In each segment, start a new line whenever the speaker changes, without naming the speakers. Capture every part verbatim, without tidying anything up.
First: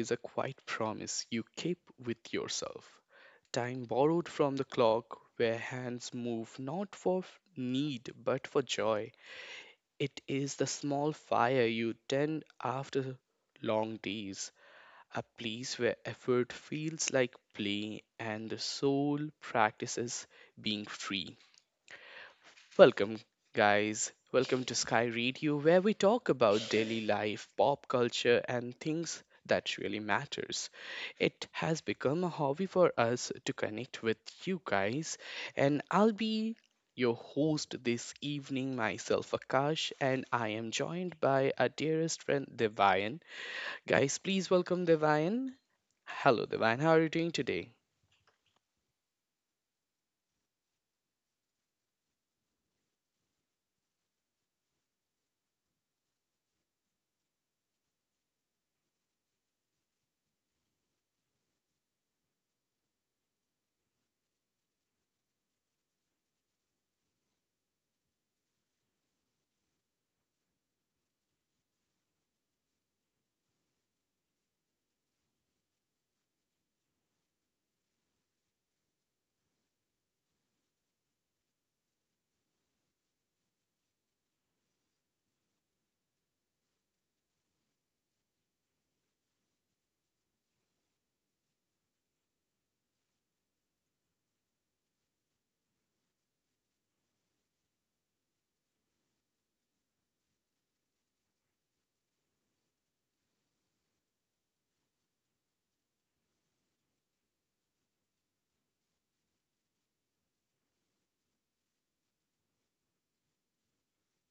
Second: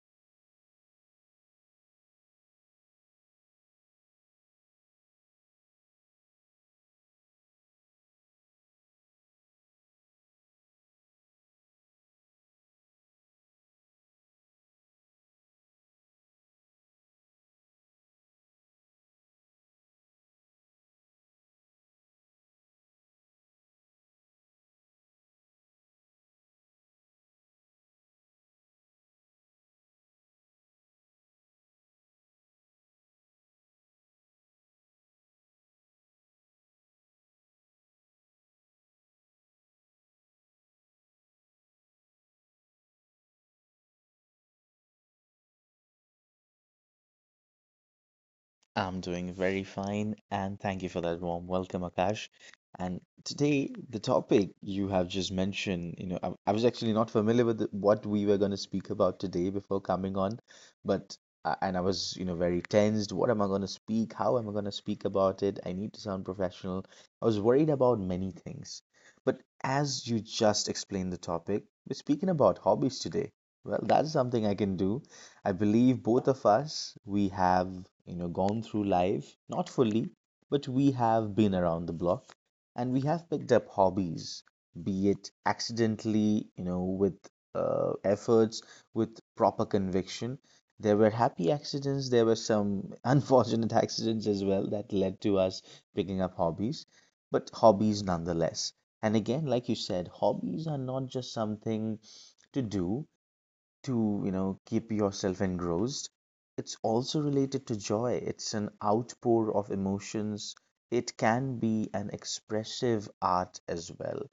is a quiet promise you keep with yourself. Time borrowed from the clock where hands move not for f- need but for joy. It is the small fire you tend after long days, a place where effort feels like play and the soul practices being free. Welcome, guys. Welcome to Sky Radio, where we talk about daily life, pop culture, and things that really matters. It has become a hobby for us to connect with you guys, and I'll be your host this evening, myself Akash, and I am joined by our dearest friend Devayan. Guys, please welcome Devayan. Hello Devayan, how are you doing today?
I'm doing very fine, and thank you for that warm welcome, Akash. And today, the topic you have just mentioned, you know, I, I was actually not familiar with the, what we were going to speak about today before coming on, but uh, and I was, you know, very tensed. What am I going to speak? How am I going to speak about it? I need to sound professional. I was worried about many things, but as you just explained the topic, we're speaking about hobbies today. Well, that's something I can do. I believe both of us, we have, you know, gone through life, not fully, but we have been around the block and we have picked up hobbies, be it accidentally, you know, with uh, efforts, with proper conviction. There were happy accidents, there were some unfortunate accidents as well that led to us picking up hobbies, but hobbies nonetheless. And again, like you said, hobbies are not just something to do, to, you know, keep yourself engrossed. It's also related to joy. It's an outpour of emotions. It can be an expressive art as well.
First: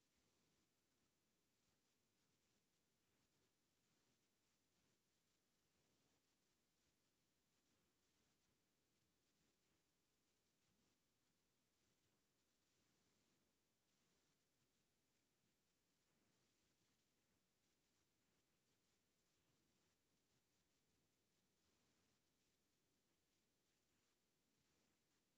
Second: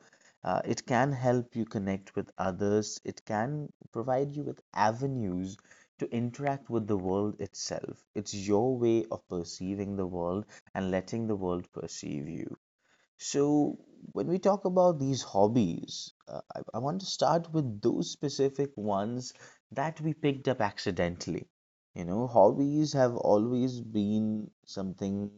uh, It can help you connect with others. It can provide you with avenues to interact with the world itself. It's your way of perceiving the world and letting the world perceive you. So, when we talk about these hobbies, uh, I, I want to start with those specific ones that we picked up accidentally. You know, hobbies have always been something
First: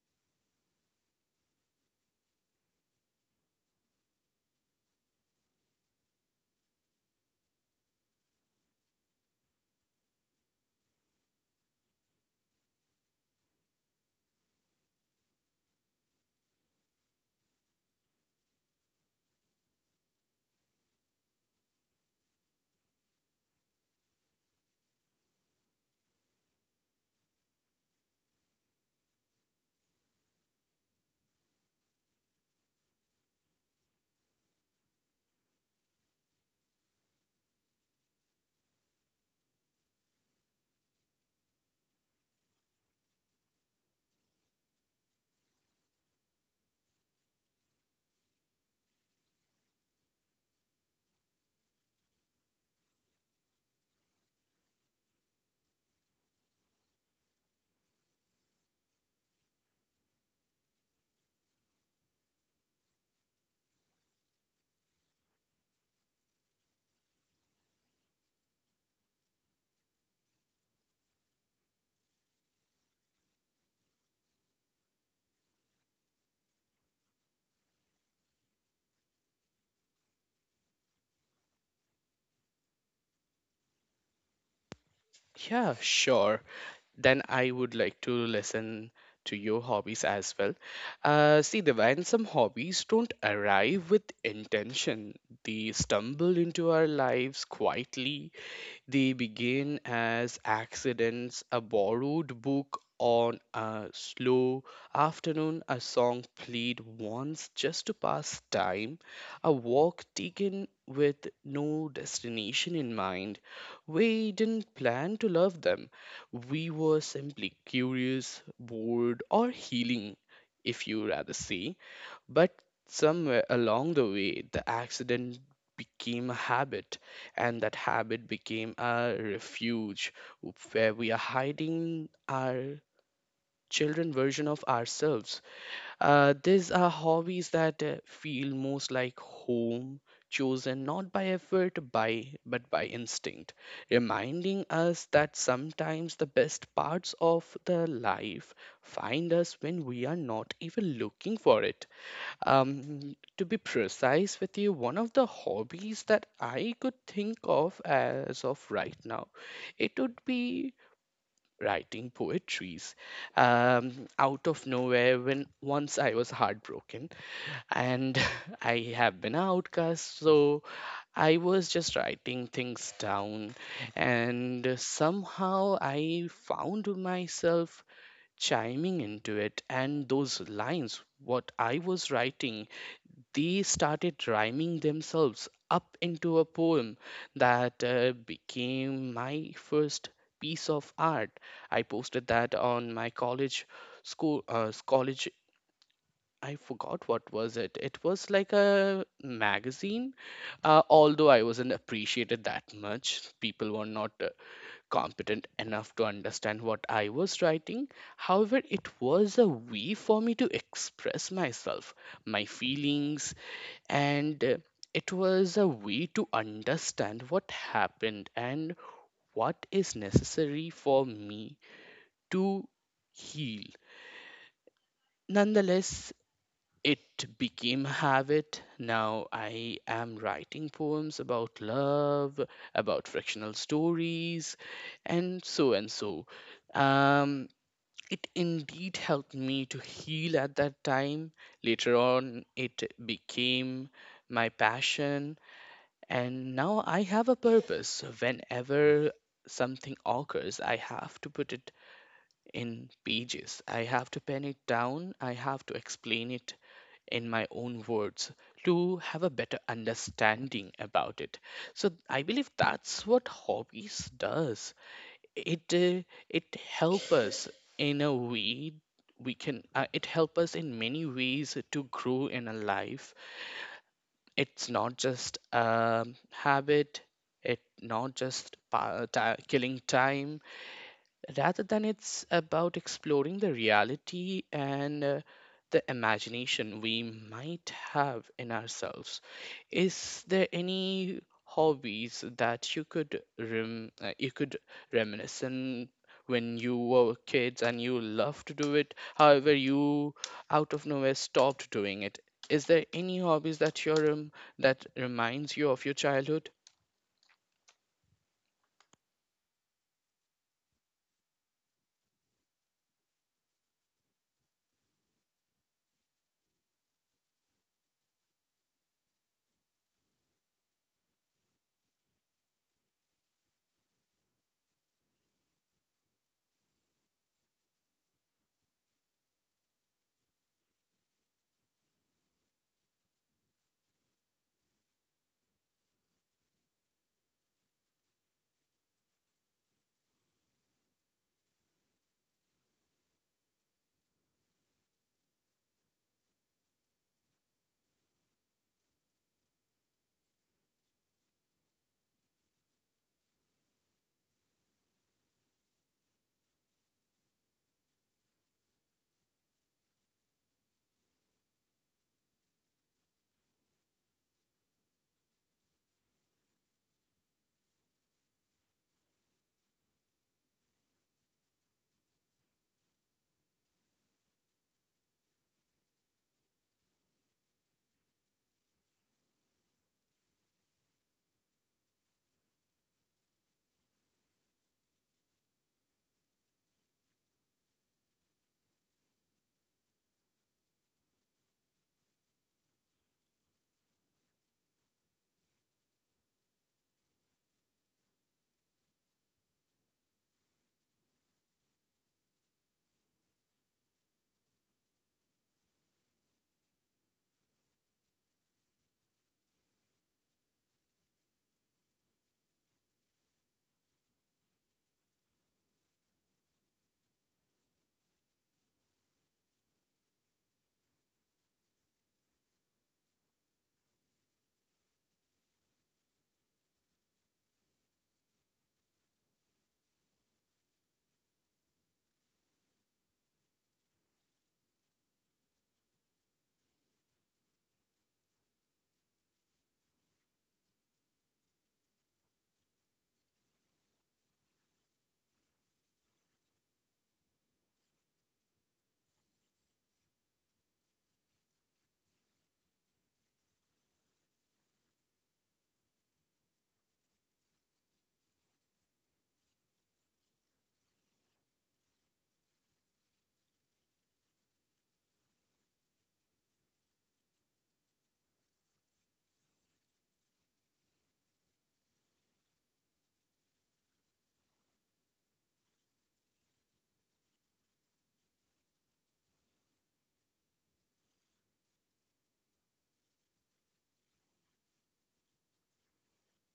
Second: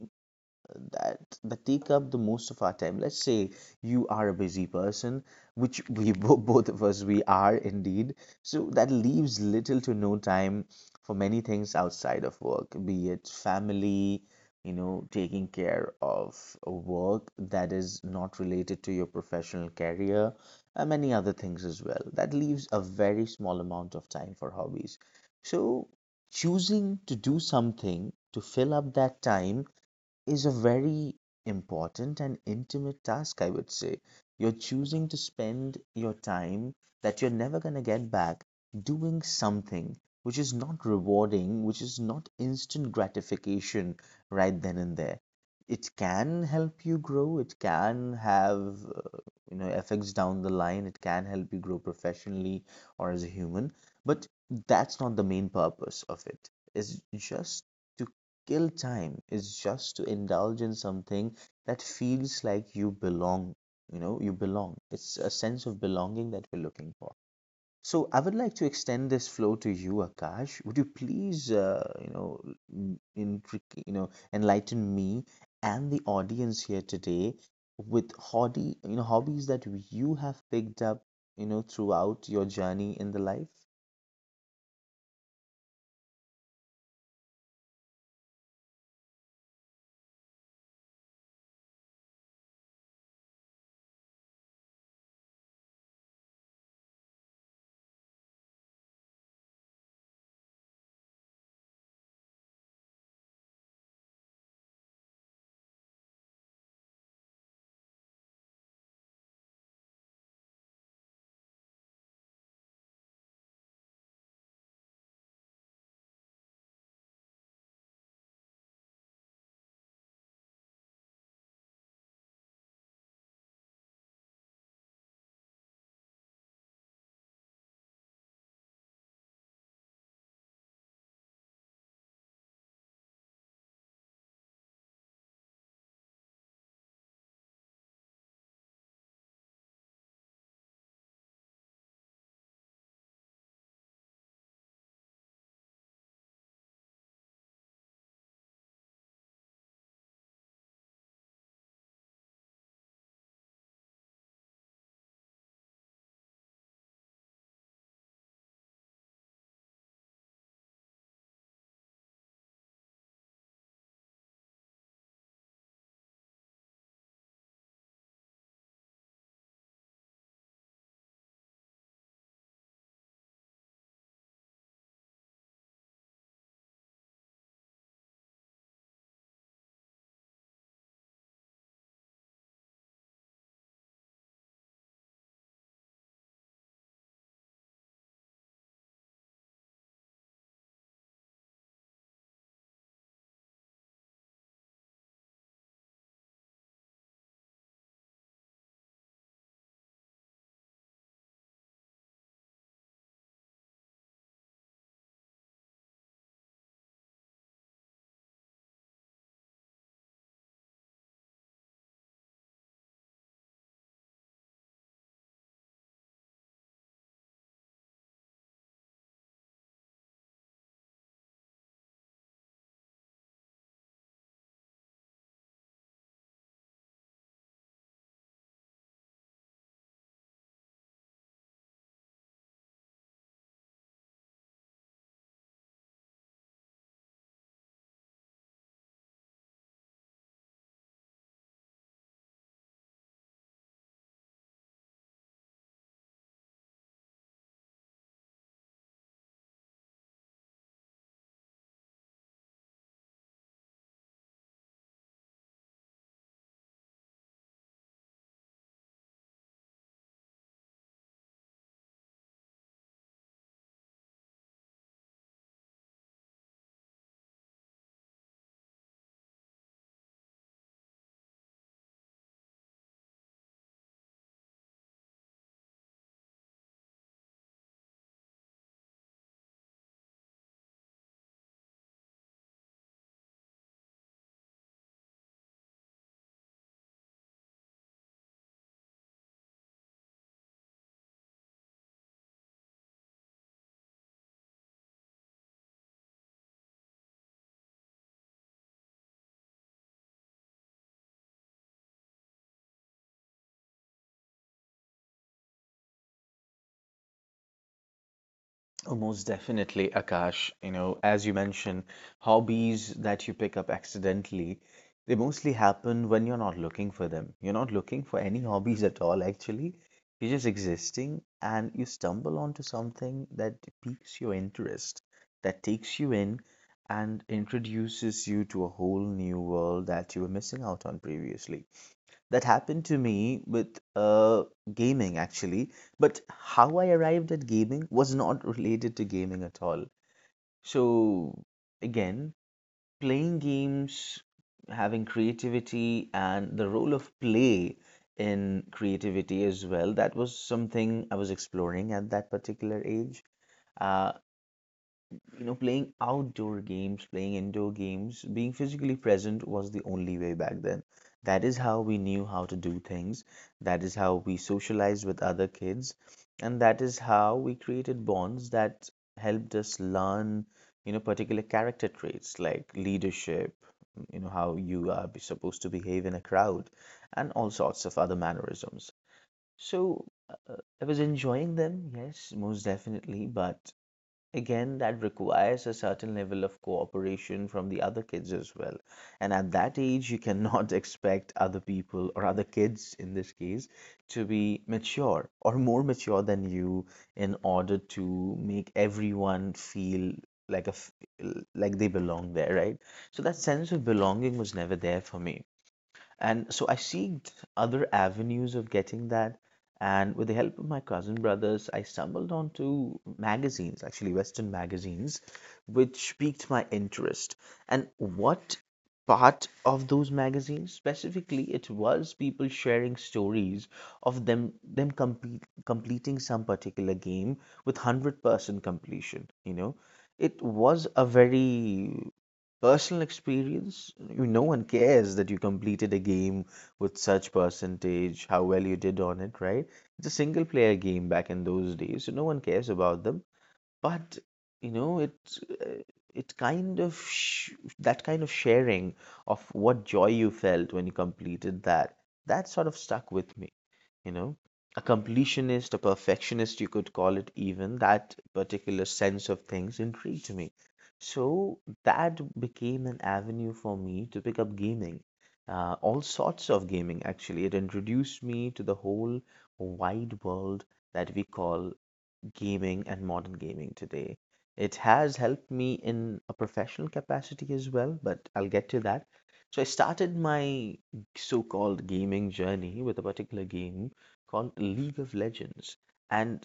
that that take up the most of our time. Let's say you are a busy person, which we bo- both of us we are indeed, so that leaves little to no time for many things outside of work, be it family, you know, taking care of work that is not related to your professional career, and many other things as well. That leaves a very small amount of time for hobbies. So choosing to do something to fill up that time is a very important and intimate task, I would say. You're choosing to spend your time that you're never going to get back doing something which is not rewarding, which is not instant gratification right then and there. It can help you grow, it can have, uh, you know, effects down the line, it can help you grow professionally or as a human, but that's not the main purpose of it. It's just to kill time, is just to indulge in something that feels like you belong. You know, you belong. It's a sense of belonging that we're looking for. So I would like to extend this flow to you, Akash. Would you please uh, you know, n- intric- you know, enlighten me and the audience here today with hobby, you know, hobbies that you have picked up, you know, throughout your journey in the life?
Yeah, sure. Then I would like to listen to your hobbies as well. Uh, see, the when some hobbies don't arrive with intention, they stumble into our lives quietly. They begin as accidents: a borrowed book on a slow afternoon, a song played once just to pass time, a walk taken with no destination in mind. We didn't plan to love them. We were simply curious, bored, or healing, if you rather say. But somewhere along the way, the accident became a habit, and that habit became a refuge where we are hiding our children version of ourselves. Uh, these are hobbies that uh, feel most like home, chosen not by effort, by but by instinct, reminding us that sometimes the best parts of the life find us when we are not even looking for it. Um, to be precise with you, one of the hobbies that I could think of as of right now, it would be writing poetries. Um, out of nowhere, when once I was heartbroken and I have been an outcast, so I was just writing things down, and somehow I found myself chiming into it, and those lines, what I was writing, they started rhyming themselves up into a poem that uh, became my first piece of art. I posted that on my college school uh, college. I forgot what was it. It was like a magazine. Uh, although I wasn't appreciated that much. People were not uh, competent enough to understand what I was writing. However, it was a way for me to express myself, my feelings, and uh, it was a way to understand what happened and what is necessary for me to heal. Nonetheless, it became a habit. Now I am writing poems about love, about fictional stories, and so and so. Um, it indeed helped me to heal at that time. Later on, it became my passion. And now I have a purpose. Whenever something occurs, I have to put it in pages. I have to pen it down. I have to explain it in my own words to have a better understanding about it. So I believe that's what hobbies does. It uh, it help us in a way. We can uh, it help us in many ways to grow in a life. It's not just a habit, it not just pa- ti killing time, rather than it's about exploring the reality and uh, the imagination we might have in ourselves. Is there any hobbies that you could rem- uh, you could reminisce on when you were kids and you loved to do it? However, you out of nowhere stopped doing it. Is there any hobbies that you're um, that reminds you of your childhood?
Oh, most definitely, Akash. You know, as you mentioned, hobbies that you pick up accidentally, they mostly happen when you're not looking for them. You're not looking for any hobbies at all, actually. You're just existing and you stumble onto something that piques your interest, that takes you in and introduces you to a whole new world that you were missing out on previously. That happened to me with uh, gaming actually, but how I arrived at gaming was not related to gaming at all. So, again, playing games, having creativity, and the role of play in creativity as well, that was something I was exploring at that particular age. Uh, you know, playing outdoor games, playing indoor games, being physically present was the only way back then. That is how we knew how to do things. That is how we socialized with other kids. And that is how we created bonds that helped us learn, you know, particular character traits like leadership, you know, how you are be- supposed to behave in a crowd, and all sorts of other mannerisms. So uh, uh, I was enjoying them, yes, most definitely, but again, that requires a certain level of cooperation from the other kids as well. And at that age, you cannot expect other people or other kids in this case to be mature or more mature than you in order to make everyone feel like a f- like they belong there, right? So that sense of belonging was never there for me. And so I seeked other avenues of getting that. And with the help of my cousin brothers, I stumbled onto magazines, actually Western magazines, which piqued my interest. And what part of those magazines specifically, it was people sharing stories of them them complete, completing some particular game with one hundred percent completion. You know, it was a very personal experience. You no one cares that you completed a game with such percentage, how well you did on it, right? It's a single player game back in those days, so no one cares about them. But you know, it, uh, it kind of sh- that kind of sharing of what joy you felt when you completed that, that sort of stuck with me, you know. A completionist, a perfectionist, you could call it, even that particular sense of things intrigued me. So that became an avenue for me to pick up gaming, uh, all sorts of gaming actually. It introduced me to the whole wide world that we call gaming and modern gaming today. It has helped me in a professional capacity as well, but I'll get to that. So I started my so-called gaming journey with a particular game called League of Legends. And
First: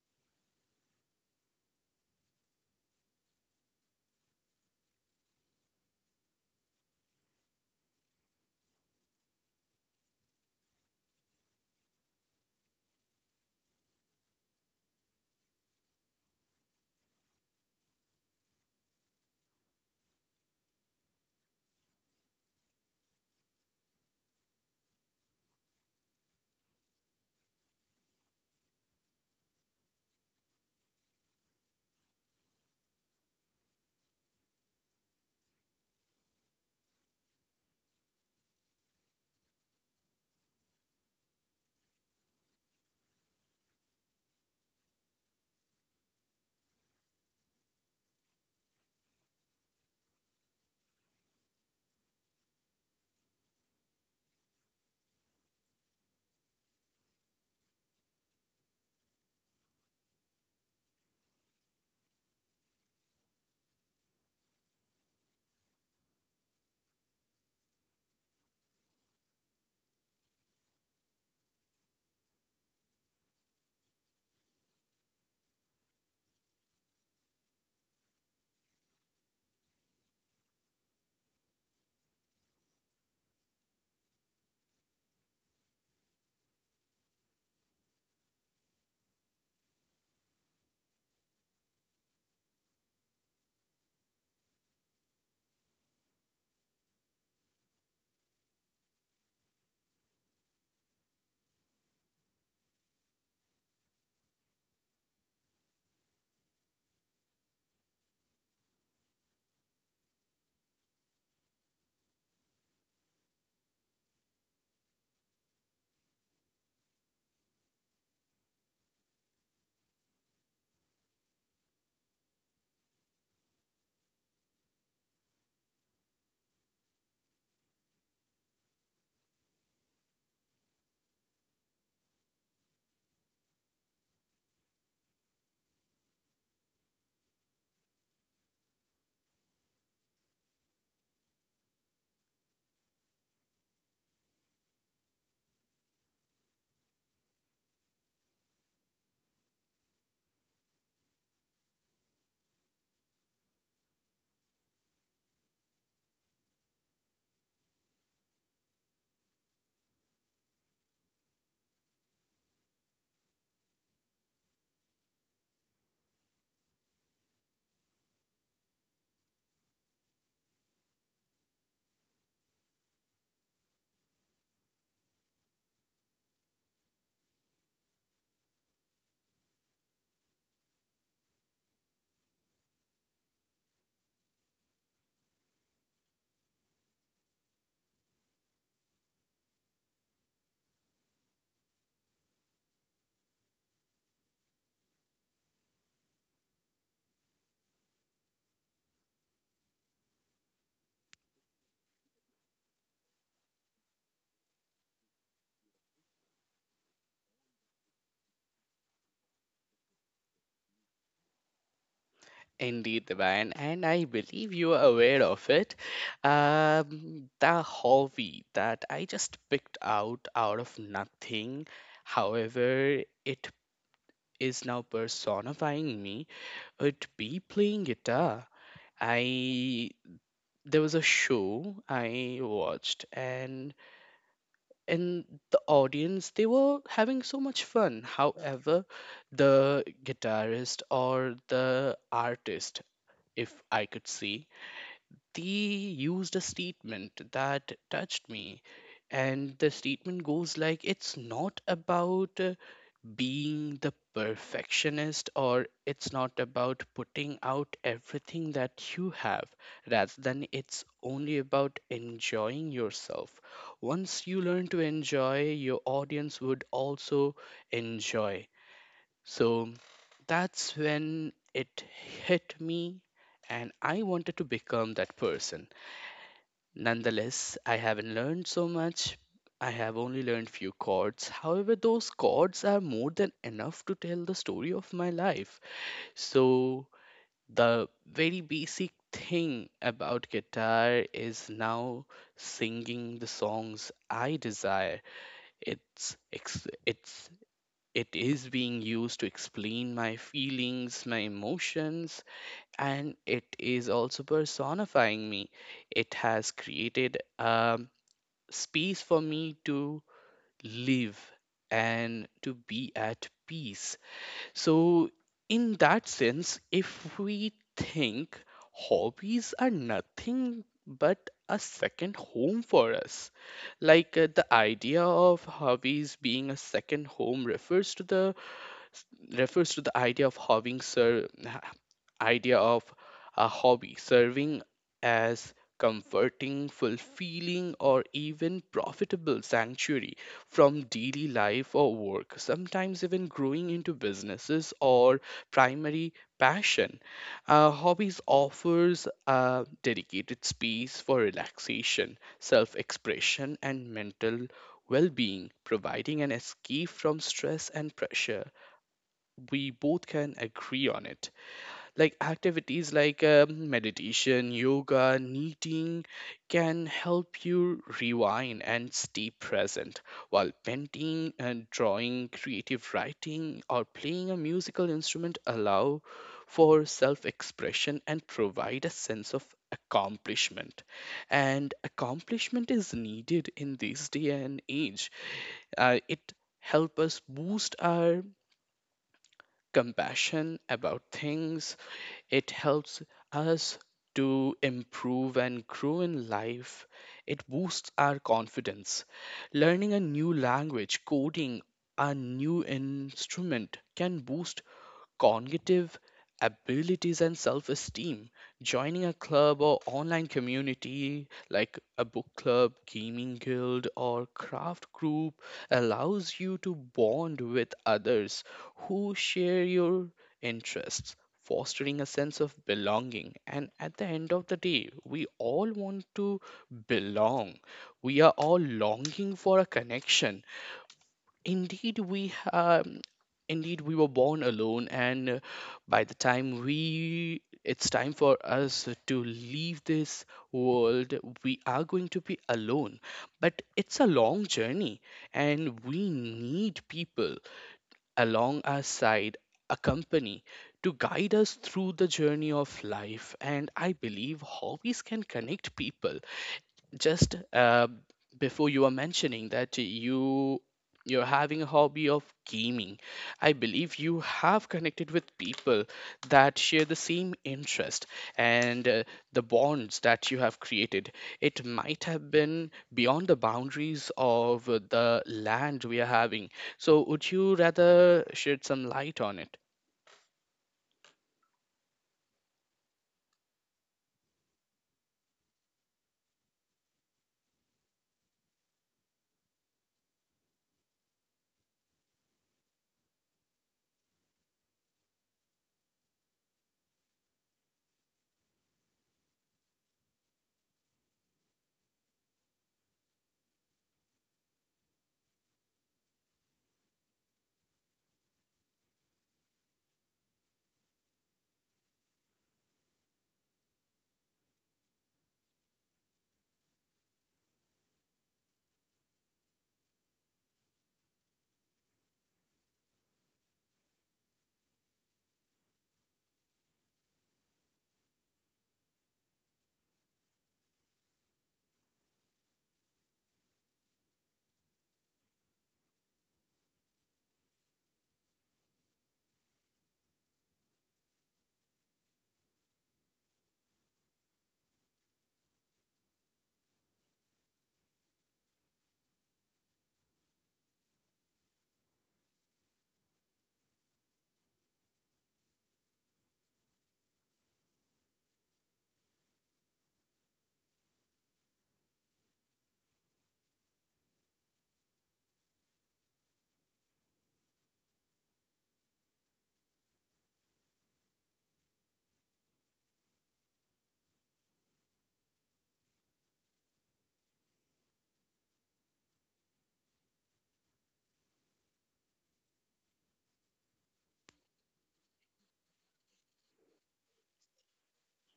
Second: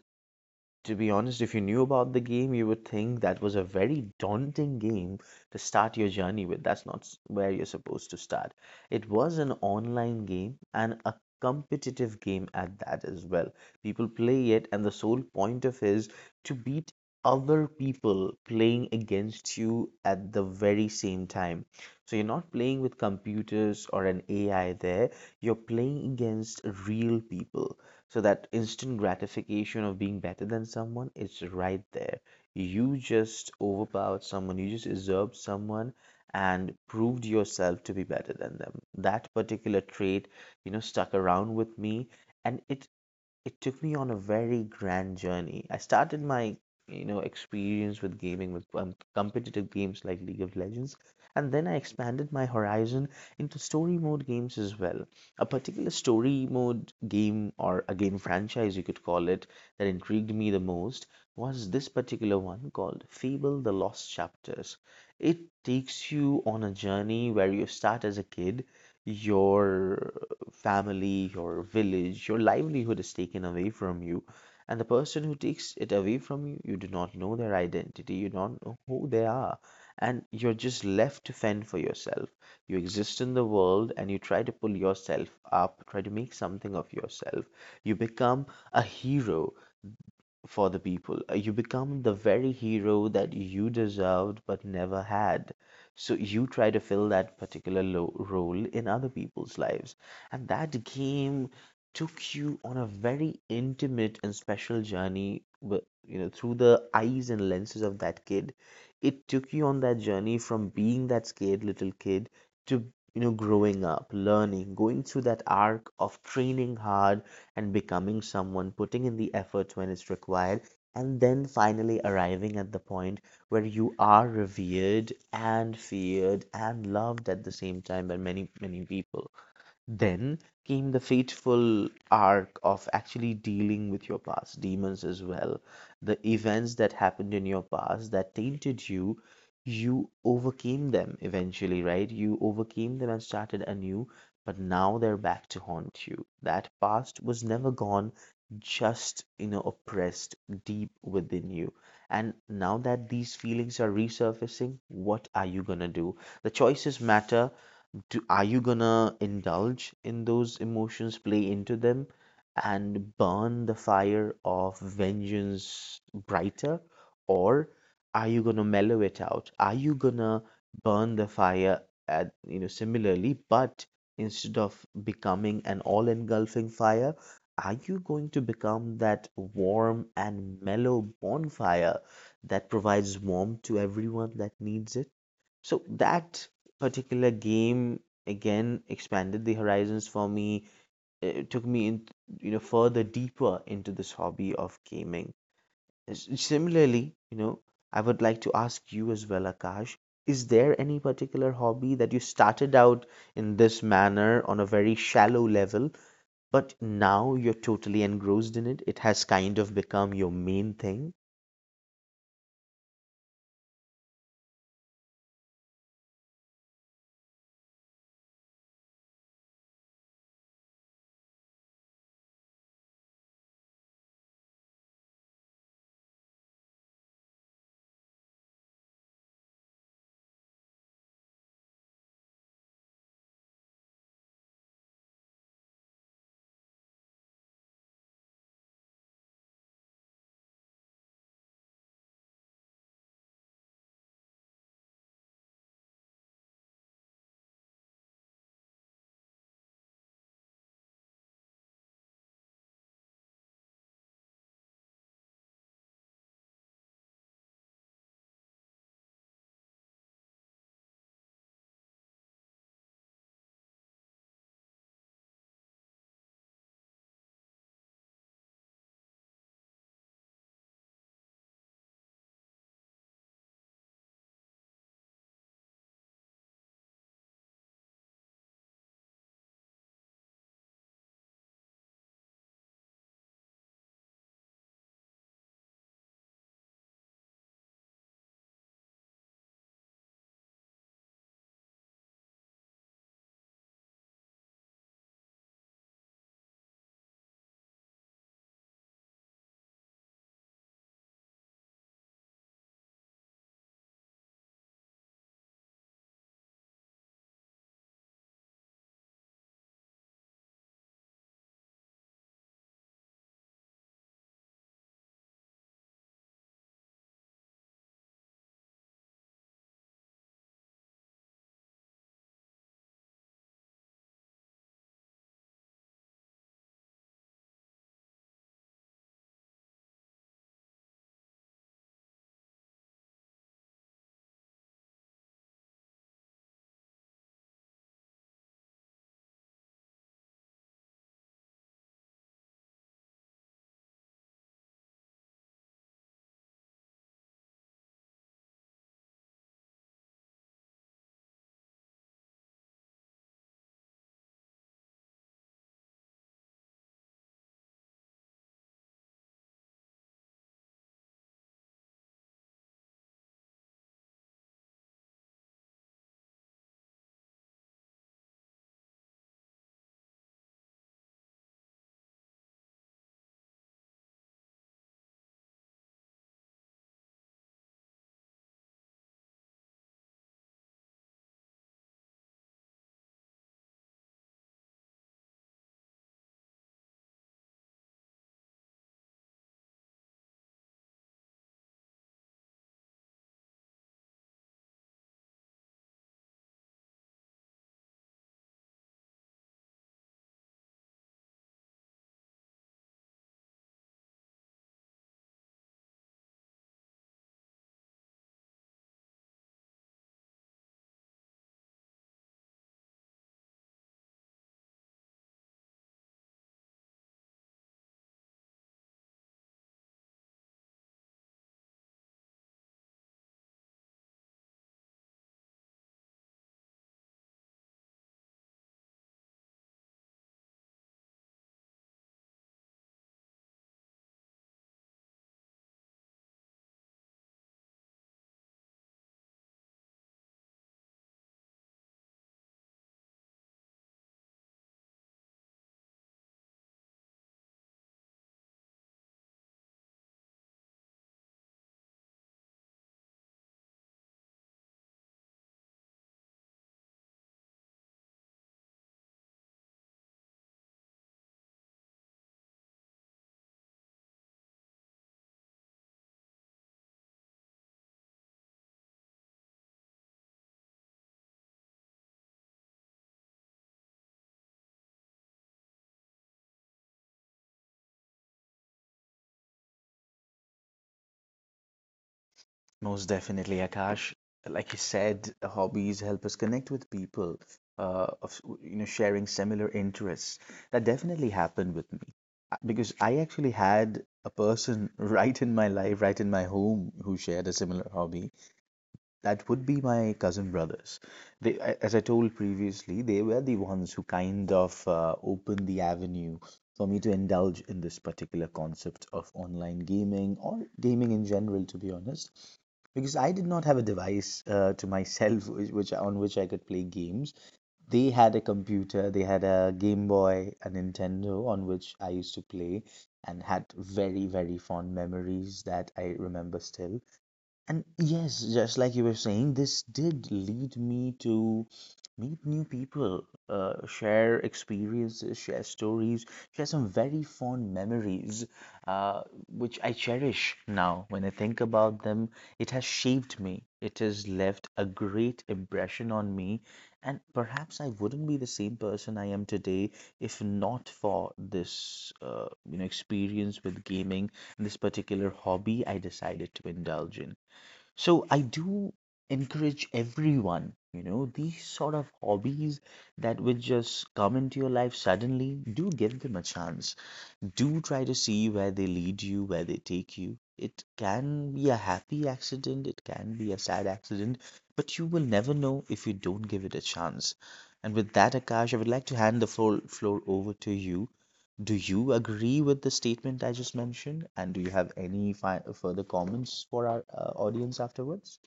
to be honest, if you knew about the game, you would think that was a very daunting game to start your journey with. That's not s- where you're supposed to start. It was an online game and a competitive game at that as well. People play it, and the sole point of is to beat other people playing against you at the very same time. So you're not playing with computers or an A I there, you're playing against real people. So that instant gratification of being better than someone, it's right there. You just overpowered someone, you just usurped someone and proved yourself to be better than them. That particular trait, you know, stuck around with me, and it it took me on a very grand journey. I started my, you know, experience with gaming with um, competitive games like League of Legends, and then I expanded my horizon into story mode games as well. A particular story mode game, or a game franchise, you could call it, that intrigued me the most was this particular one called Fable: The Lost Chapters. It takes you on a journey where you start as a kid. Your family, your village, your livelihood is taken away from you. And the person who takes it away from you, you do not know their identity, you don't know who they are, and you're just left to fend for yourself. You exist in the world and you try to pull yourself up, try to make something of yourself. You become a hero for the people. Uh, You become the very hero that you deserved but never had. So you try to fill that particular lo role in other people's lives. And that game took you on a very intimate and special journey, but you know, through the eyes and lenses of that kid. It took you on that journey from being that scared little kid to, you know, growing up, learning, going through that arc of training hard and becoming someone, putting in the effort when it's required, and then finally arriving at the point where you are revered and feared and loved at the same time by many, many people. Then came the fateful arc of actually dealing with your past demons as well. The events that happened in your past that tainted you, you overcame them eventually, right? You overcame them and started anew, but now they're back to haunt you. That past was never gone, just, you know, oppressed deep within you. And now that these feelings are resurfacing, what are you gonna do? The choices matter do, are you gonna indulge in those emotions, play into them, and burn the fire of vengeance brighter? Or are you gonna mellow it out? Are you gonna burn the fire at, you know, similarly, but instead of becoming an all-engulfing fire, are you going to become that warm and mellow bonfire that provides warmth to everyone that needs it? So that particular game again expanded the horizons for me. It took me in, you know, further deeper into this hobby of gaming. S- Similarly, you know, I would like to ask you as well, Akash, is there any particular hobby that you started out in this manner on a very shallow level, but now you're totally engrossed in it? It has kind of become your main thing?
Indeed, Divine, and I believe you are aware of it. Um, the hobby that I just picked out out of nothing, however, it is now personifying me, would be playing guitar. I there was a show I watched, and in the audience they were having so much fun. However, the guitarist or the artist, if I could say, they used a statement that touched me. And the statement goes like, it's not about uh, being the perfectionist, or it's not about putting out everything that you have, rather than it's only about enjoying yourself. Once you learn to enjoy, your audience would also enjoy. So that's when it hit me, and I wanted to become that person. Nonetheless, I haven't learned so much. I have only learned few chords. However, those chords are more than enough to tell the story of my life. So, the very basic thing about guitar is now singing the songs I desire. It's ex- it's it is being used to explain my feelings, my emotions, and it is also personifying me. It has created a space for me to live and to be at peace. So, in that sense, if we think, hobbies are nothing but a second home for us. Like uh, the idea of hobbies being a second home refers to the refers to the idea of having sir idea of a hobby serving as comforting, fulfilling, or even profitable sanctuary from daily life or work, sometimes even growing into businesses or primary passion. Uh, hobbies offers a dedicated space for relaxation, self-expression, and mental well-being, providing an escape from stress and pressure. We both can agree on it. Like activities like um, meditation, yoga, knitting can help you rewind and stay present, while painting and drawing, creative writing, or playing a musical instrument allow for self-expression and provide a sense of accomplishment. And accomplishment is needed in this day and age. Uh, it help us boost our compassion about things. It helps us to improve and grow in life. It boosts our confidence. Learning a new language, coding, a new instrument can boost cognitive abilities and self esteem. Joining a club or online community like a book club, gaming guild, or craft group allows you to bond with others who share your interests, fostering a sense of belonging. And at the end of the day, we all want to belong. We are all longing for a connection. Indeed, we um, indeed we were born alone, and uh, by the time we it's time for us to leave this world, we are going to be alone. But it's a long journey, and we need people along our side, a company to guide us through the journey of life. And I believe hobbies can connect people. Just uh, Before you were mentioning that you you're having a hobby of gaming, I believe you have connected with people that share the same interest, and uh, the bonds that you have created, it might have been beyond the boundaries of uh, the land we are having. So would you rather shed some light on it?
Most definitely, Akash. Like you said, hobbies help us connect with people uh, of, you know, sharing similar interests. That definitely happened with me. Uh, because I actually had a person right in my life, right in my home, who shared a similar hobby. That would be my cousin brothers. They, a- as I told previously, they were the ones who kind of uh, opened the avenue for me to indulge in this particular concept of online gaming or gaming in general, to be honest, because I did not have a device uh, to myself which, which on which I could play games. They had a computer, they had a Game Boy, a Nintendo on which I used to play, and had very, very fond memories that I remember still. And yes, just like you were saying, this did lead me to meet new people, uh, share experiences, share stories, share some very fond memories, uh, which I cherish now. When I think about them, it has shaped me. It has left a great impression on me. And perhaps I wouldn't be the same person I am today if not for this, uh, you know, experience with gaming, and this particular hobby I decided to indulge in. So I do encourage everyone, you know, these sort of hobbies that will just come into your life suddenly, do give them a chance, do try to see where they lead you, where they take you. It can be a happy accident, it can be a sad accident, but you will never know if you don't give it a chance. And with that, Akash, I would like to hand the floor, floor over to you. Do you agree with the statement I just mentioned? And do you have any fi further comments for our uh, audience afterwards?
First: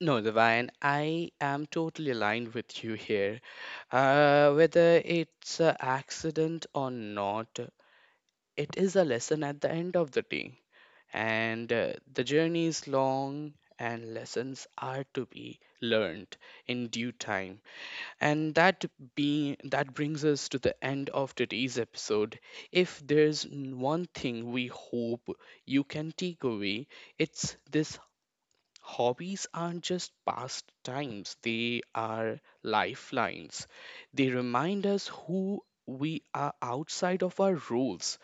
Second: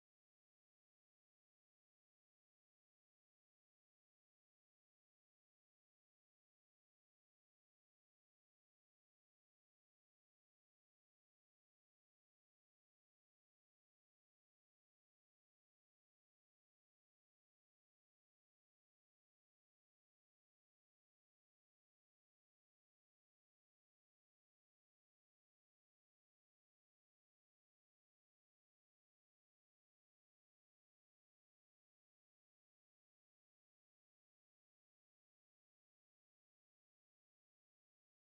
No, Divine, I am totally aligned with you here. Uh, whether it's an accident or not, it is a lesson at the end of the day. And uh, the journey is long and lessons are to be learned in due time. And that be that brings us to the end of today's episode. If there's n- one thing we hope you can take away, it's this: hobbies aren't just pastimes, they are lifelines. They remind us who we are outside of our rules,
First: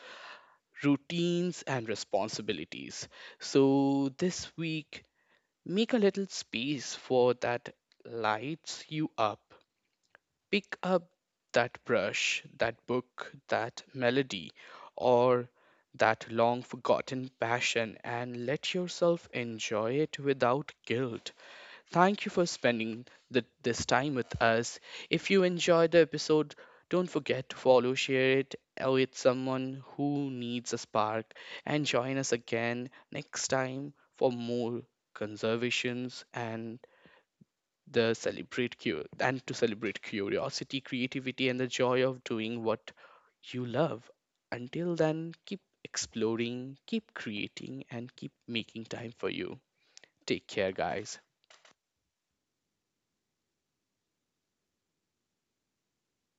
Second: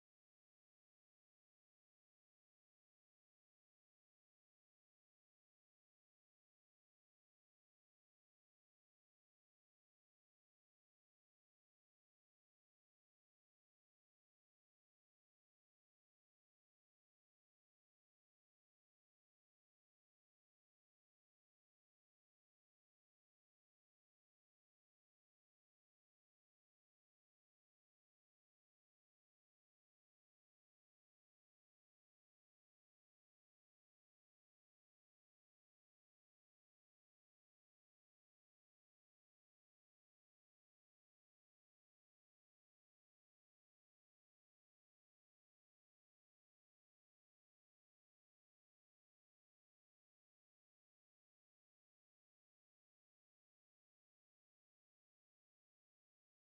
routines, and responsibilities. So this week, make a little space for that lights you up. Pick up that brush, that book, that melody, or that long forgotten passion, and let yourself enjoy it without guilt. Thank you for spending the, this time with us. If you enjoyed the episode, don't forget to follow, share it uh, with someone who needs a spark, and join us again next time for more conservations, and the celebrate cu- and to celebrate curiosity, creativity, and the joy of doing what you love. Until then, keep exploring, keep creating, and keep making time for you. Take care, guys.